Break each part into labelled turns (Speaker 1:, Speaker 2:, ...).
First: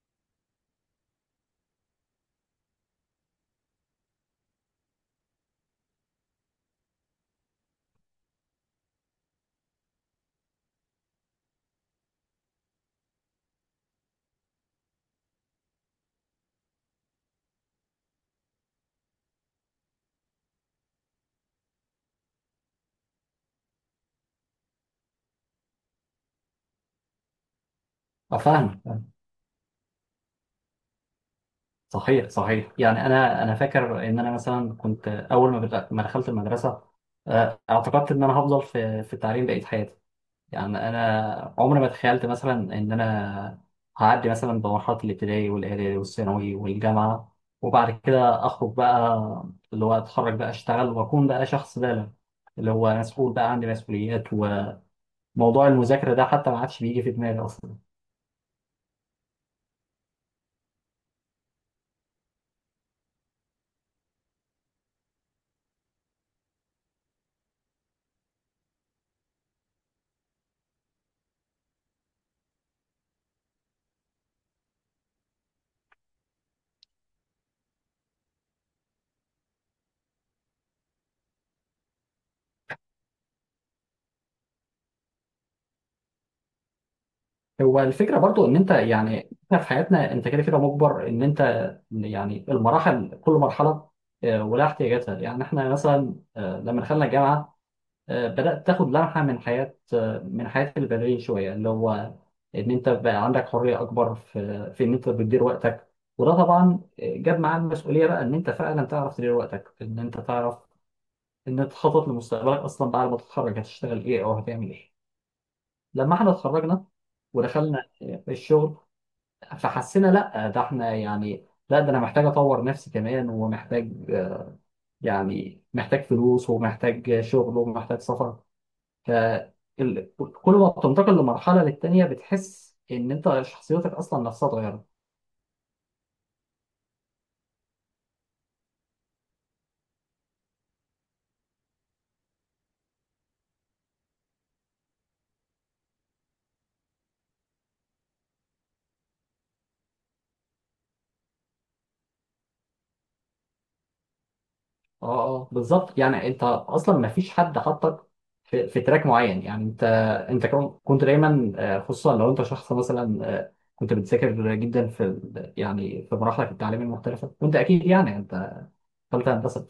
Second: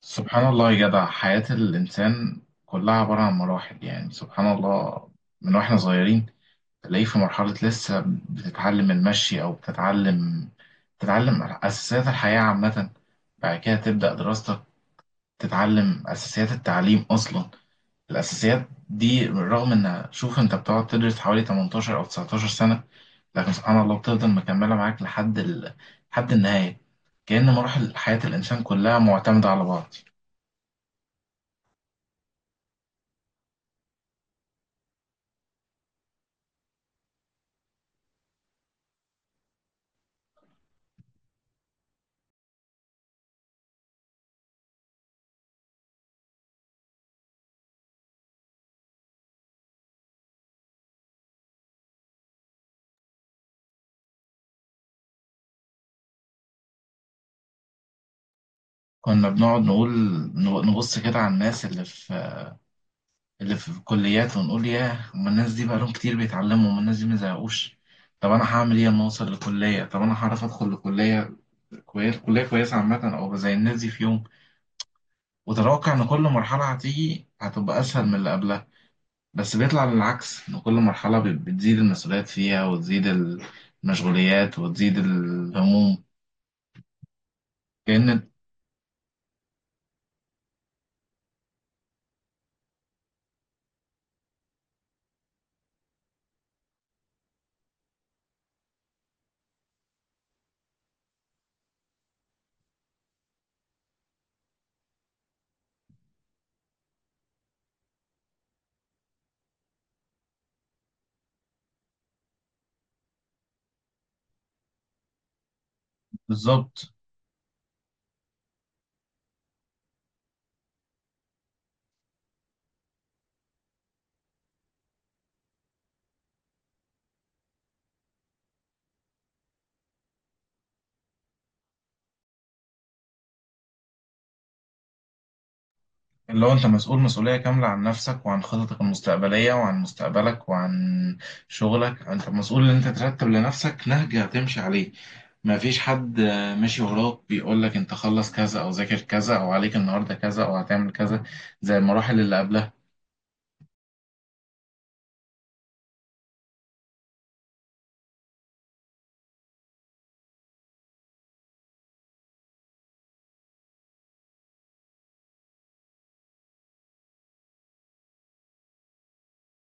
Speaker 1: سبحان الله يا جدع، حياة الإنسان كلها عبارة عن مراحل، يعني سبحان الله. من واحنا صغيرين تلاقيه في مرحلة لسه بتتعلم المشي، أو بتتعلم أساسيات الحياة عامة. بعد كده تبدأ دراستك، تتعلم أساسيات التعليم أصلا. الأساسيات دي، رغم إن شوف أنت بتقعد تدرس حوالي 18 أو 19 سنة، لكن سبحان الله بتفضل مكملة معاك لحد النهاية. كأن مراحل حياة
Speaker 2: اه
Speaker 1: الإنسان
Speaker 2: فاهم
Speaker 1: كلها
Speaker 2: فاهم.
Speaker 1: معتمدة على بعض.
Speaker 2: صحيح صحيح، يعني انا فاكر ان انا مثلا كنت اول ما بدأ- ما دخلت المدرسه. اعتقدت ان انا هفضل في التعليم بقيه حياتي. يعني انا عمري ما تخيلت مثلا ان انا هعدي مثلا بمرحله الابتدائي والاعدادي والثانوي والجامعه، وبعد كده اخرج بقى، اللي هو اتخرج بقى اشتغل واكون بقى شخص بالغ اللي هو مسؤول، بقى عندي مسؤوليات، وموضوع المذاكره ده حتى ما عادش بيجي في دماغي اصلا.
Speaker 1: كنا بنقعد نقول، نبص كده على الناس اللي في الكليات ونقول: ياه، هما الناس دي بقالهم كتير بيتعلموا، هما الناس دي ما زهقوش؟ طب انا هعمل ايه لما اوصل لكليه؟ طب انا هعرف ادخل لكليه كويس، كليه كويسه عامه، او زي الناس دي في يوم؟ وتتوقع ان كل مرحله هتيجي هتبقى اسهل من اللي قبلها، بس بيطلع للعكس، ان كل مرحله بتزيد المسؤوليات فيها، وتزيد المشغوليات، وتزيد الهموم.
Speaker 2: هو الفكرة
Speaker 1: كأن.
Speaker 2: برضو ان انت، يعني احنا في حياتنا انت كده كده مجبر ان انت، يعني المراحل كل مرحلة ولها احتياجاتها. يعني احنا مثلا لما دخلنا الجامعة بدأت تاخد لمحة من حياة البدرية شوية، اللي هو ان انت بقى عندك حرية اكبر في ان انت بتدير وقتك. وده طبعا جاب معاه المسؤولية، بقى ان انت فعلا تعرف تدير وقتك، ان انت تعرف ان انت تخطط لمستقبلك اصلا، بعد ما تتخرج هتشتغل ايه او هتعمل ايه. لما احنا اتخرجنا
Speaker 1: بالظبط.
Speaker 2: ودخلنا الشغل، فحسينا لا ده احنا، يعني لا ده انا محتاج اطور نفسي كمان ومحتاج يعني محتاج فلوس ومحتاج شغل ومحتاج سفر. ف كل ما بتنتقل للتانيه بتحس ان انت شخصيتك اصلا نفسها اتغيرت.
Speaker 1: اللي هو انت مسؤول مسؤولية كاملة عن نفسك، وعن خططك المستقبلية، وعن مستقبلك، وعن شغلك. انت مسؤول ان انت ترتب لنفسك نهج هتمشي عليه. ما فيش حد ماشي وراك بيقول لك: انت خلص كذا، او ذاكر كذا، او عليك النهاردة كذا، او هتعمل كذا، زي المراحل اللي قبلها.
Speaker 2: اه اه بالظبط، يعني انت اصلا ما فيش حد حطك في تراك معين. يعني انت كنت دايما خصوصا لو انت شخص مثلا كنت بتذاكر جدا يعني في مراحلك التعليميه المختلفه، وانت اكيد يعني انت ثالثه هندسه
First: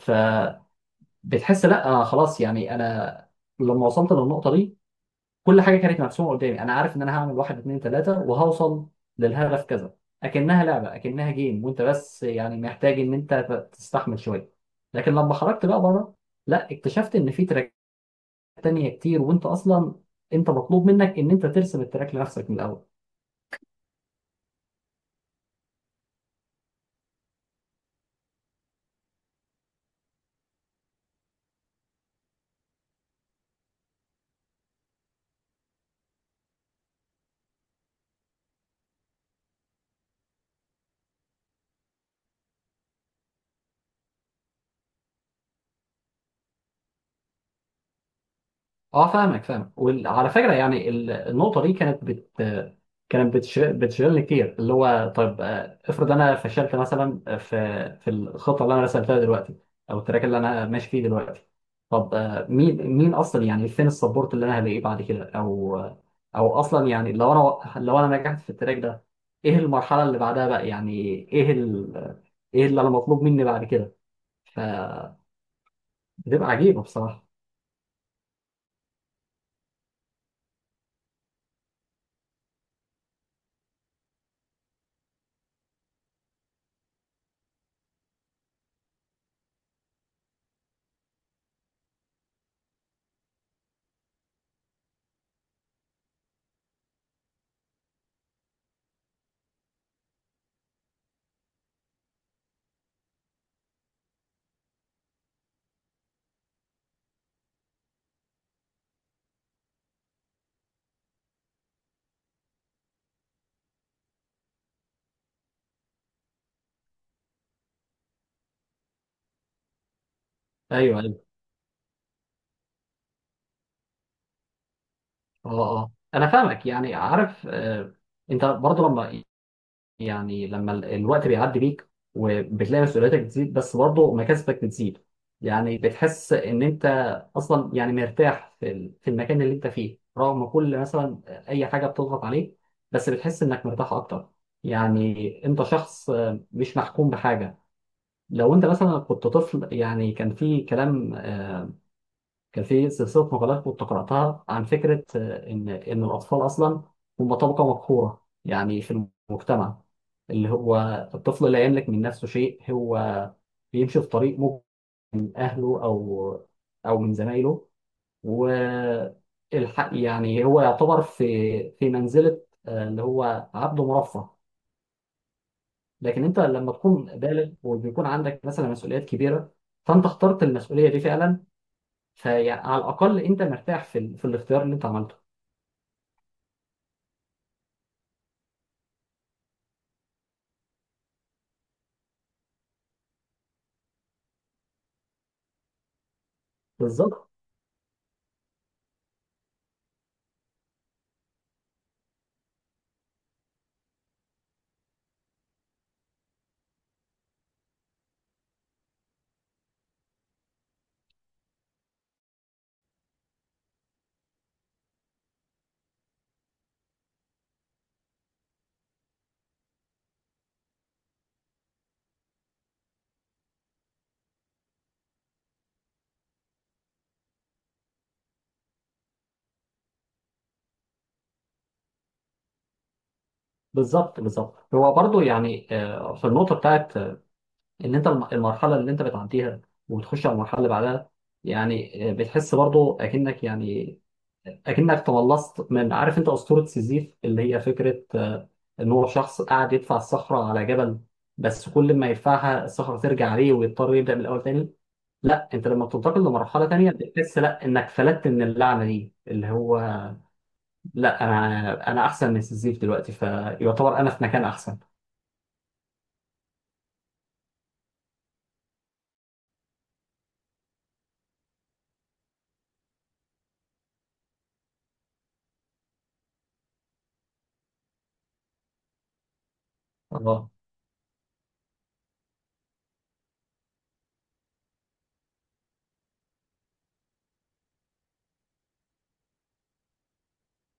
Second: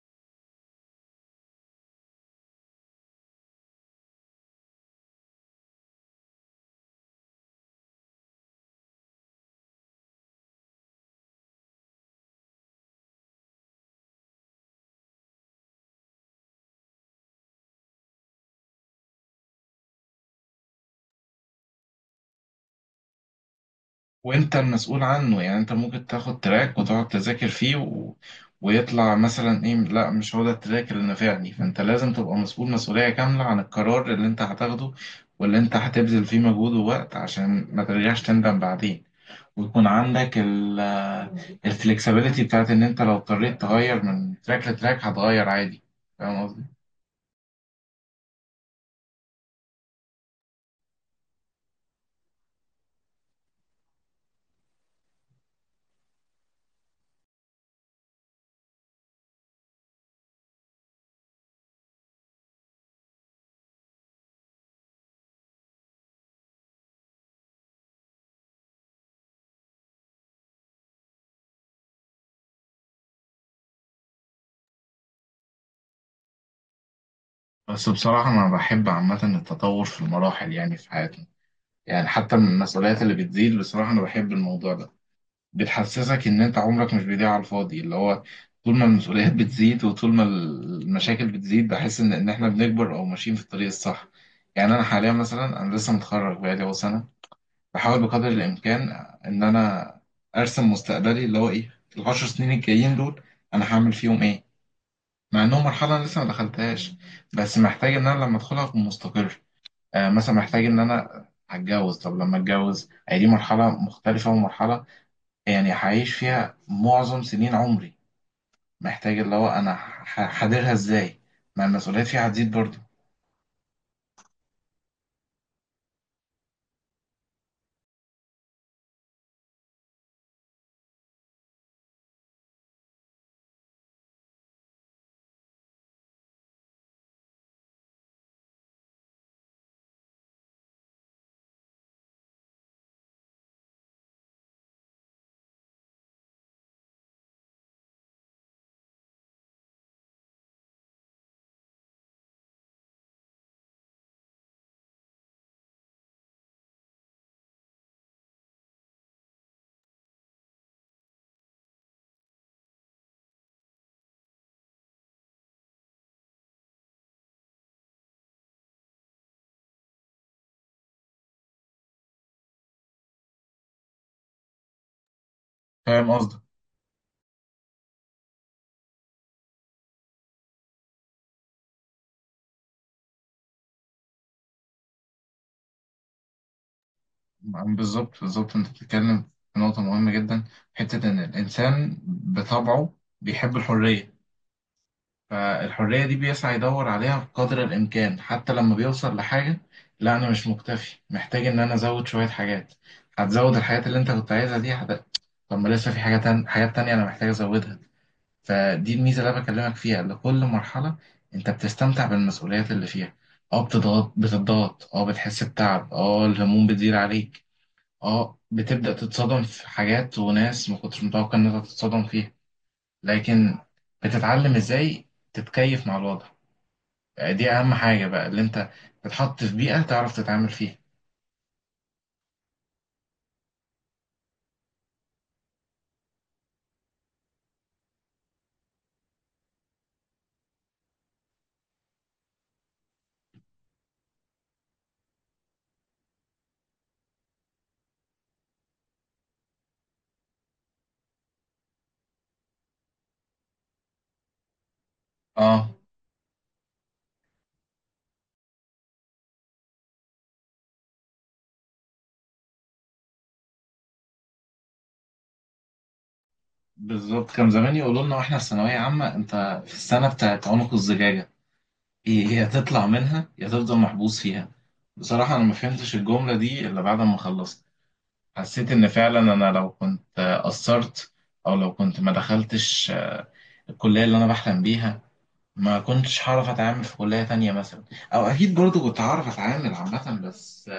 Speaker 2: بتحس لا خلاص، يعني انا لما وصلت للنقطه دي كل حاجه كانت مرسومه قدامي، انا عارف ان انا هعمل واحد اتنين تلاته وهوصل للهدف كذا. اكنها لعبه، اكنها جيم، وانت بس يعني محتاج ان انت تستحمل شويه. لكن لما خرجت بقى بره لا اكتشفت ان في تراك تانية كتير، وانت اصلا انت مطلوب منك ان انت ترسم التراك لنفسك من الاول.
Speaker 1: وانت المسؤول عنه، يعني انت ممكن تاخد تراك وتقعد تذاكر فيه ويطلع مثلا ايه، لا مش هو ده التراك اللي نفعني، فانت لازم تبقى مسؤول مسؤولية كاملة عن القرار اللي انت هتاخده، واللي انت هتبذل فيه مجهود ووقت عشان ما ترجعش تندم بعدين، ويكون عندك الفلكسبيليتي بتاعت ان انت لو اضطريت تغير من تراك لتراك هتغير عادي. فاهم قصدي؟
Speaker 2: اه فاهمك فاهم. وعلى فكره يعني النقطه دي كانت بت كانت بتش- بتشغلني كتير، اللي هو طيب افرض انا فشلت مثلا في الخطه اللي انا رسمتها دلوقتي، او التراك اللي انا ماشي فيه دلوقتي. طب مين اصلا، يعني فين السبورت اللي انا هلاقيه بعد كده، او اصلا يعني لو انا نجحت في التراك ده، ايه المرحله اللي بعدها بقى؟ يعني ايه ال... ايه اللي انا مطلوب مني بعد كده؟ فبتبقى عجيبه بصراحه.
Speaker 1: بس بصراحة انا بحب عامة التطور في المراحل، يعني في حياتنا، يعني حتى من المسؤوليات اللي بتزيد، بصراحة انا بحب الموضوع ده. بتحسسك ان انت عمرك مش بيضيع على الفاضي، اللي هو طول ما المسؤوليات بتزيد، وطول ما المشاكل بتزيد، بحس ان احنا بنكبر او ماشيين في الطريق الصح. يعني انا حاليا مثلا انا لسه متخرج بقالي اهو سنه، بحاول بقدر الامكان ان انا ارسم مستقبلي، اللي هو ايه العشر سنين الجايين دول انا هعمل فيهم ايه، مع انهم مرحله أنا لسه ما دخلتهاش، بس محتاج ان انا لما ادخلها اكون مستقر. آه مثلا محتاج ان انا هتجوز. طب لما اتجوز، هي دي مرحله مختلفه ومرحله يعني هعيش فيها معظم سنين عمري. محتاج اللي هو انا هحضرها
Speaker 2: ايوه
Speaker 1: ازاي.
Speaker 2: أيوه.
Speaker 1: ما المسؤوليات فيها هتزيد برضه.
Speaker 2: اه اه انا فاهمك، يعني عارف انت برضو لما، الوقت بيعدي بيك وبتلاقي مسؤولياتك بتزيد، بس برضو مكاسبك بتزيد. يعني بتحس ان انت اصلا يعني مرتاح في المكان اللي انت فيه، رغم كل مثلا اي حاجه بتضغط عليك، بس بتحس انك مرتاح اكتر. يعني انت شخص مش محكوم بحاجه. لو انت مثلا كنت طفل، يعني كان في كلام كان في سلسلة مقالات كنت قرأتها عن فكرة إن الأطفال أصلا هم طبقة مقهورة، يعني في المجتمع، اللي هو الطفل لا يملك من نفسه شيء، هو بيمشي في طريق ممكن من أهله، أو من زمايله، والحق يعني هو يعتبر في منزلة اللي هو عبد مرفه.
Speaker 1: فاهم
Speaker 2: لكن أنت
Speaker 1: قصدك.
Speaker 2: لما تكون بالغ وبيكون عندك مثلا مسؤوليات كبيرة، فأنت اخترت المسؤولية دي فعلا، فعلى الاقل انت مرتاح في الاختيار اللي انت عملته.
Speaker 1: بالظبط بالظبط، انت بتتكلم في نقطة مهمة جدا. حتة ان الانسان بطبعه بيحب الحرية. فالحرية دي بيسعى يدور عليها
Speaker 2: بالظبط،
Speaker 1: بقدر الامكان، حتى لما بيوصل لحاجة: لا انا مش مكتفي، محتاج ان انا ازود شوية حاجات. هتزود الحاجات اللي انت كنت عايزها دي، طب ما لسه في حاجة حاجات تانية انا محتاج ازودها. فدي الميزة اللي أنا بكلمك فيها، إن كل مرحلة أنت بتستمتع بالمسؤوليات اللي فيها. أه بتضغط، أه بتحس بتعب، أه الهموم بتزيد عليك، أه بتبدأ تتصدم في حاجات وناس ما كنتش متوقع إن أنت تتصدم فيها. لكن بتتعلم إزاي تتكيف مع الوضع. آه، دي أهم حاجة بقى، اللي أنت تتحط في بيئة تعرف تتعامل فيها.
Speaker 2: بالظبط، بالظبط. هو برضو يعني في النقطه بتاعت ان انت المرحله اللي انت بتعديها وبتخش على المرحله اللي بعدها، يعني بتحس برضو اكنك، يعني اكنك تملصت من، عارف انت اسطوره سيزيف، اللي هي فكره ان هو شخص قاعد يدفع الصخره على جبل، بس كل ما يدفعها الصخره ترجع عليه ويضطر يبدا من الاول تاني. لا انت
Speaker 1: أه
Speaker 2: لما بتنتقل لمرحله تانيه بتحس لا انك فلتت من اللعنه دي، اللي هو لا انا احسن من سيزيف دلوقتي، فيعتبر انا في مكان احسن.
Speaker 1: بالظبط. كان زمان يقولوا لنا واحنا في ثانوية عامة: أنت في السنة بتاعت عنق الزجاجة، ايه هي هتطلع منها يا تفضل محبوس فيها. بصراحة انا ما فهمتش الجملة دي الا بعد ما خلصت. حسيت ان فعلا انا لو كنت
Speaker 2: اه
Speaker 1: قصرت، او لو كنت ما دخلتش الكلية اللي انا بحلم بيها، ما كنتش هعرف اتعامل في كلية تانية مثلا، او اكيد برضو كنت هعرف اتعامل عامة، بس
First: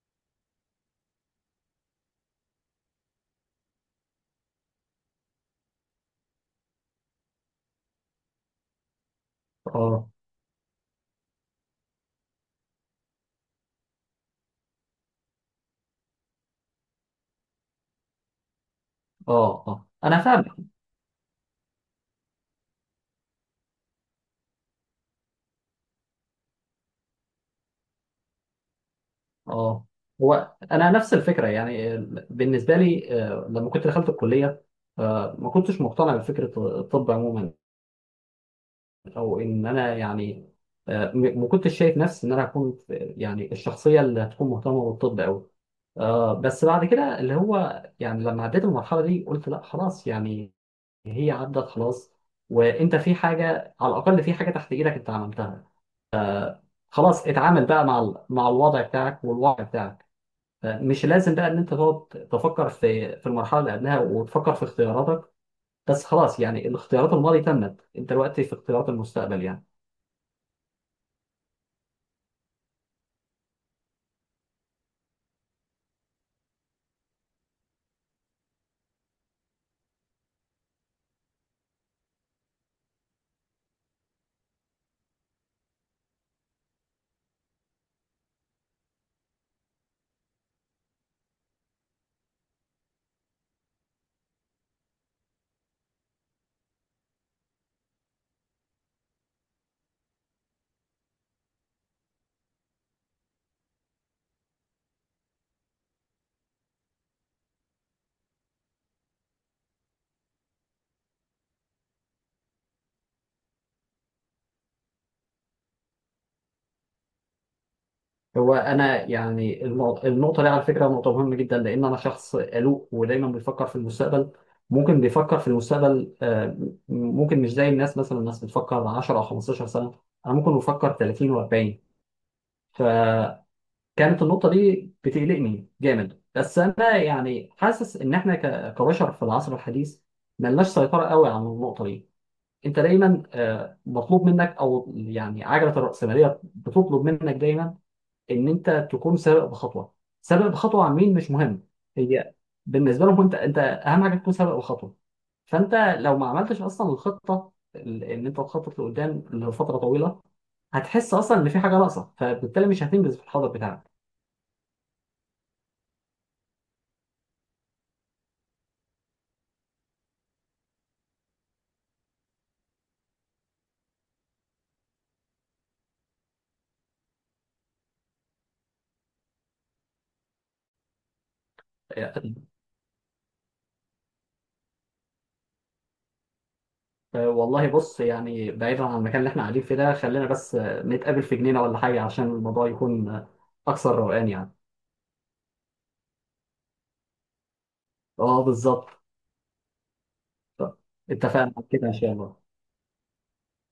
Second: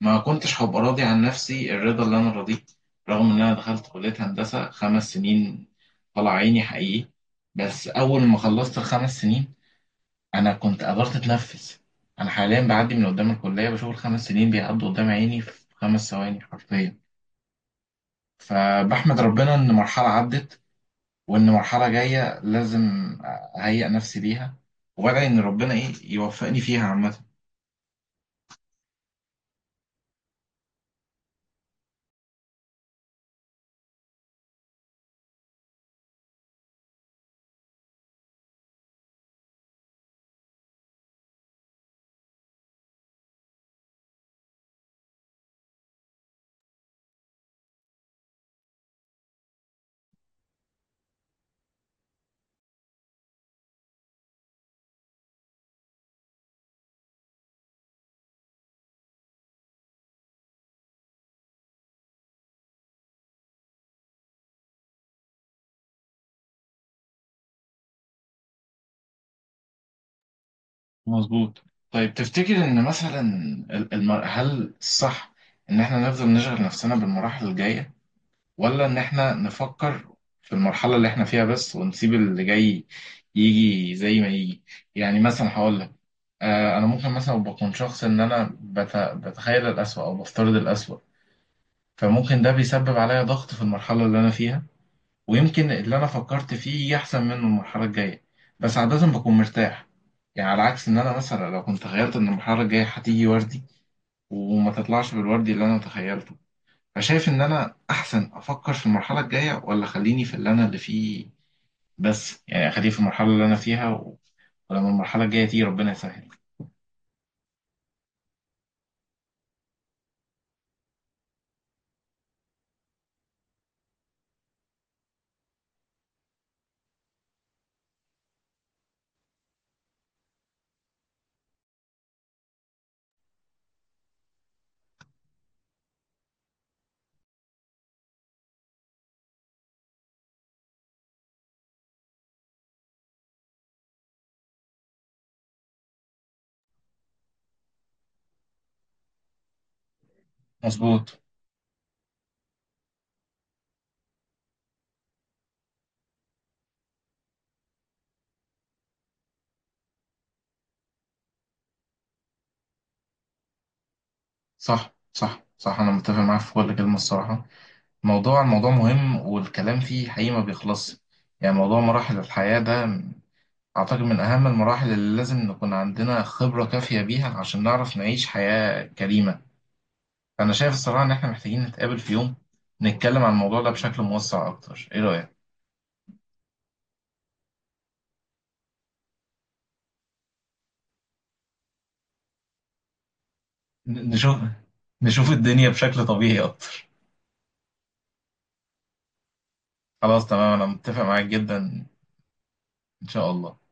Speaker 1: ما كنتش هبقى راضي عن نفسي الرضا اللي انا رضيه. رغم ان انا دخلت كلية هندسة 5 سنين، طلع عيني حقيقي. بس اول ما خلصت الخمس سنين
Speaker 2: اه
Speaker 1: انا كنت قدرت اتنفس. انا حاليا بعدي من قدام الكليه بشوف الخمس سنين بيعدوا قدام عيني في 5 ثواني حرفيا. فبحمد ربنا
Speaker 2: اه
Speaker 1: ان
Speaker 2: اه
Speaker 1: مرحله
Speaker 2: انا فاهمك
Speaker 1: عدت، وان مرحله جايه لازم اهيئ نفسي ليها، وادعي ان ربنا ايه يوفقني فيها عامه.
Speaker 2: اه. هو انا نفس الفكره يعني بالنسبه لي لما كنت دخلت الكليه ما كنتش مقتنع بفكره الطب عموما، او ان انا يعني ما كنتش شايف نفسي ان انا هكون يعني الشخصيه اللي هتكون مهتمه بالطب قوي. بس بعد كده اللي هو يعني لما عديت المرحلة دي قلت لا خلاص، يعني هي عدت خلاص، وانت في حاجه على الاقل، في حاجه تحت ايدك انت عملتها، خلاص اتعامل بقى مع الوضع بتاعك والواقع بتاعك. مش لازم بقى ان انت تقعد تفكر في المرحله اللي قبلها وتفكر في اختياراتك، بس خلاص، يعني الاختيارات الماضي تمت، انت دلوقتي في اختيارات المستقبل يعني.
Speaker 1: مظبوط. طيب تفتكر ان مثلا هل الصح ان احنا نفضل نشغل نفسنا بالمراحل الجايه، ولا ان احنا نفكر في المرحله اللي احنا فيها بس، ونسيب اللي جاي يجي زي ما يجي؟ يعني مثلا هقول لك، انا ممكن مثلا بكون شخص ان انا بتخيل الأسوأ، او بفترض الأسوأ. فممكن ده بيسبب عليا ضغط في المرحله اللي انا فيها، ويمكن اللي انا فكرت فيه يجي احسن منه المرحله الجايه، بس عاده بكون مرتاح. يعني على عكس ان انا مثلا لو كنت تخيلت ان المرحله الجايه هتيجي وردي وما تطلعش بالوردي اللي انا تخيلته. فشايف ان انا احسن افكر في المرحله الجايه، ولا خليني في اللي فيه؟ بس يعني اخليه في المرحله اللي انا فيها ولما المرحله الجايه تيجي ربنا يسهل.
Speaker 2: هو انا يعني النقطه دي على فكره نقطه مهمه جدا، لان انا شخص قلق ودايما بيفكر في المستقبل، ممكن بيفكر في المستقبل ممكن مش زي الناس، مثلا الناس بتفكر 10 او 15 سنه، انا ممكن بفكر 30 و40. فكانت النقطه دي بتقلقني جامد، بس انا يعني حاسس ان احنا كبشر في العصر الحديث ملناش سيطره قوي على النقطه دي. انت دايما مطلوب منك، او يعني عجله الراسماليه بتطلب منك دايما ان انت تكون سابق بخطوه، سابق بخطوه عن مين
Speaker 1: مظبوط.
Speaker 2: مش مهم. هي بالنسبه لهم انت اهم حاجه تكون سابق بخطوه. فانت لو ما عملتش اصلا الخطه، ان انت تخطط لقدام لفتره طويله، هتحس اصلا ان في حاجه ناقصه، فبالتالي مش هتنجز في الحاضر بتاعك.
Speaker 1: صح صح صح، انا متفق معاك في كل كلمه الصراحه. الموضوع مهم والكلام فيه حقيقي ما بيخلصش. يعني موضوع مراحل الحياه ده اعتقد من اهم المراحل اللي لازم نكون عندنا خبره كافيه بيها عشان نعرف نعيش حياه كريمه. فانا شايف الصراحه ان احنا محتاجين نتقابل في يوم، نتكلم عن الموضوع ده بشكل موسع اكتر. ايه رايك؟
Speaker 2: والله بص، يعني بعيدا عن المكان اللي احنا قاعدين فيه ده، خلينا بس نتقابل في جنينه ولا حاجه، عشان الموضوع يكون اكثر روقان
Speaker 1: نشوف
Speaker 2: يعني.
Speaker 1: نشوف الدنيا بشكل طبيعي اكتر.
Speaker 2: اه بالظبط.
Speaker 1: خلاص تمام، انا متفق معاك
Speaker 2: اتفقنا على
Speaker 1: جدا.
Speaker 2: كده ان شاء الله.
Speaker 1: ان شاء الله.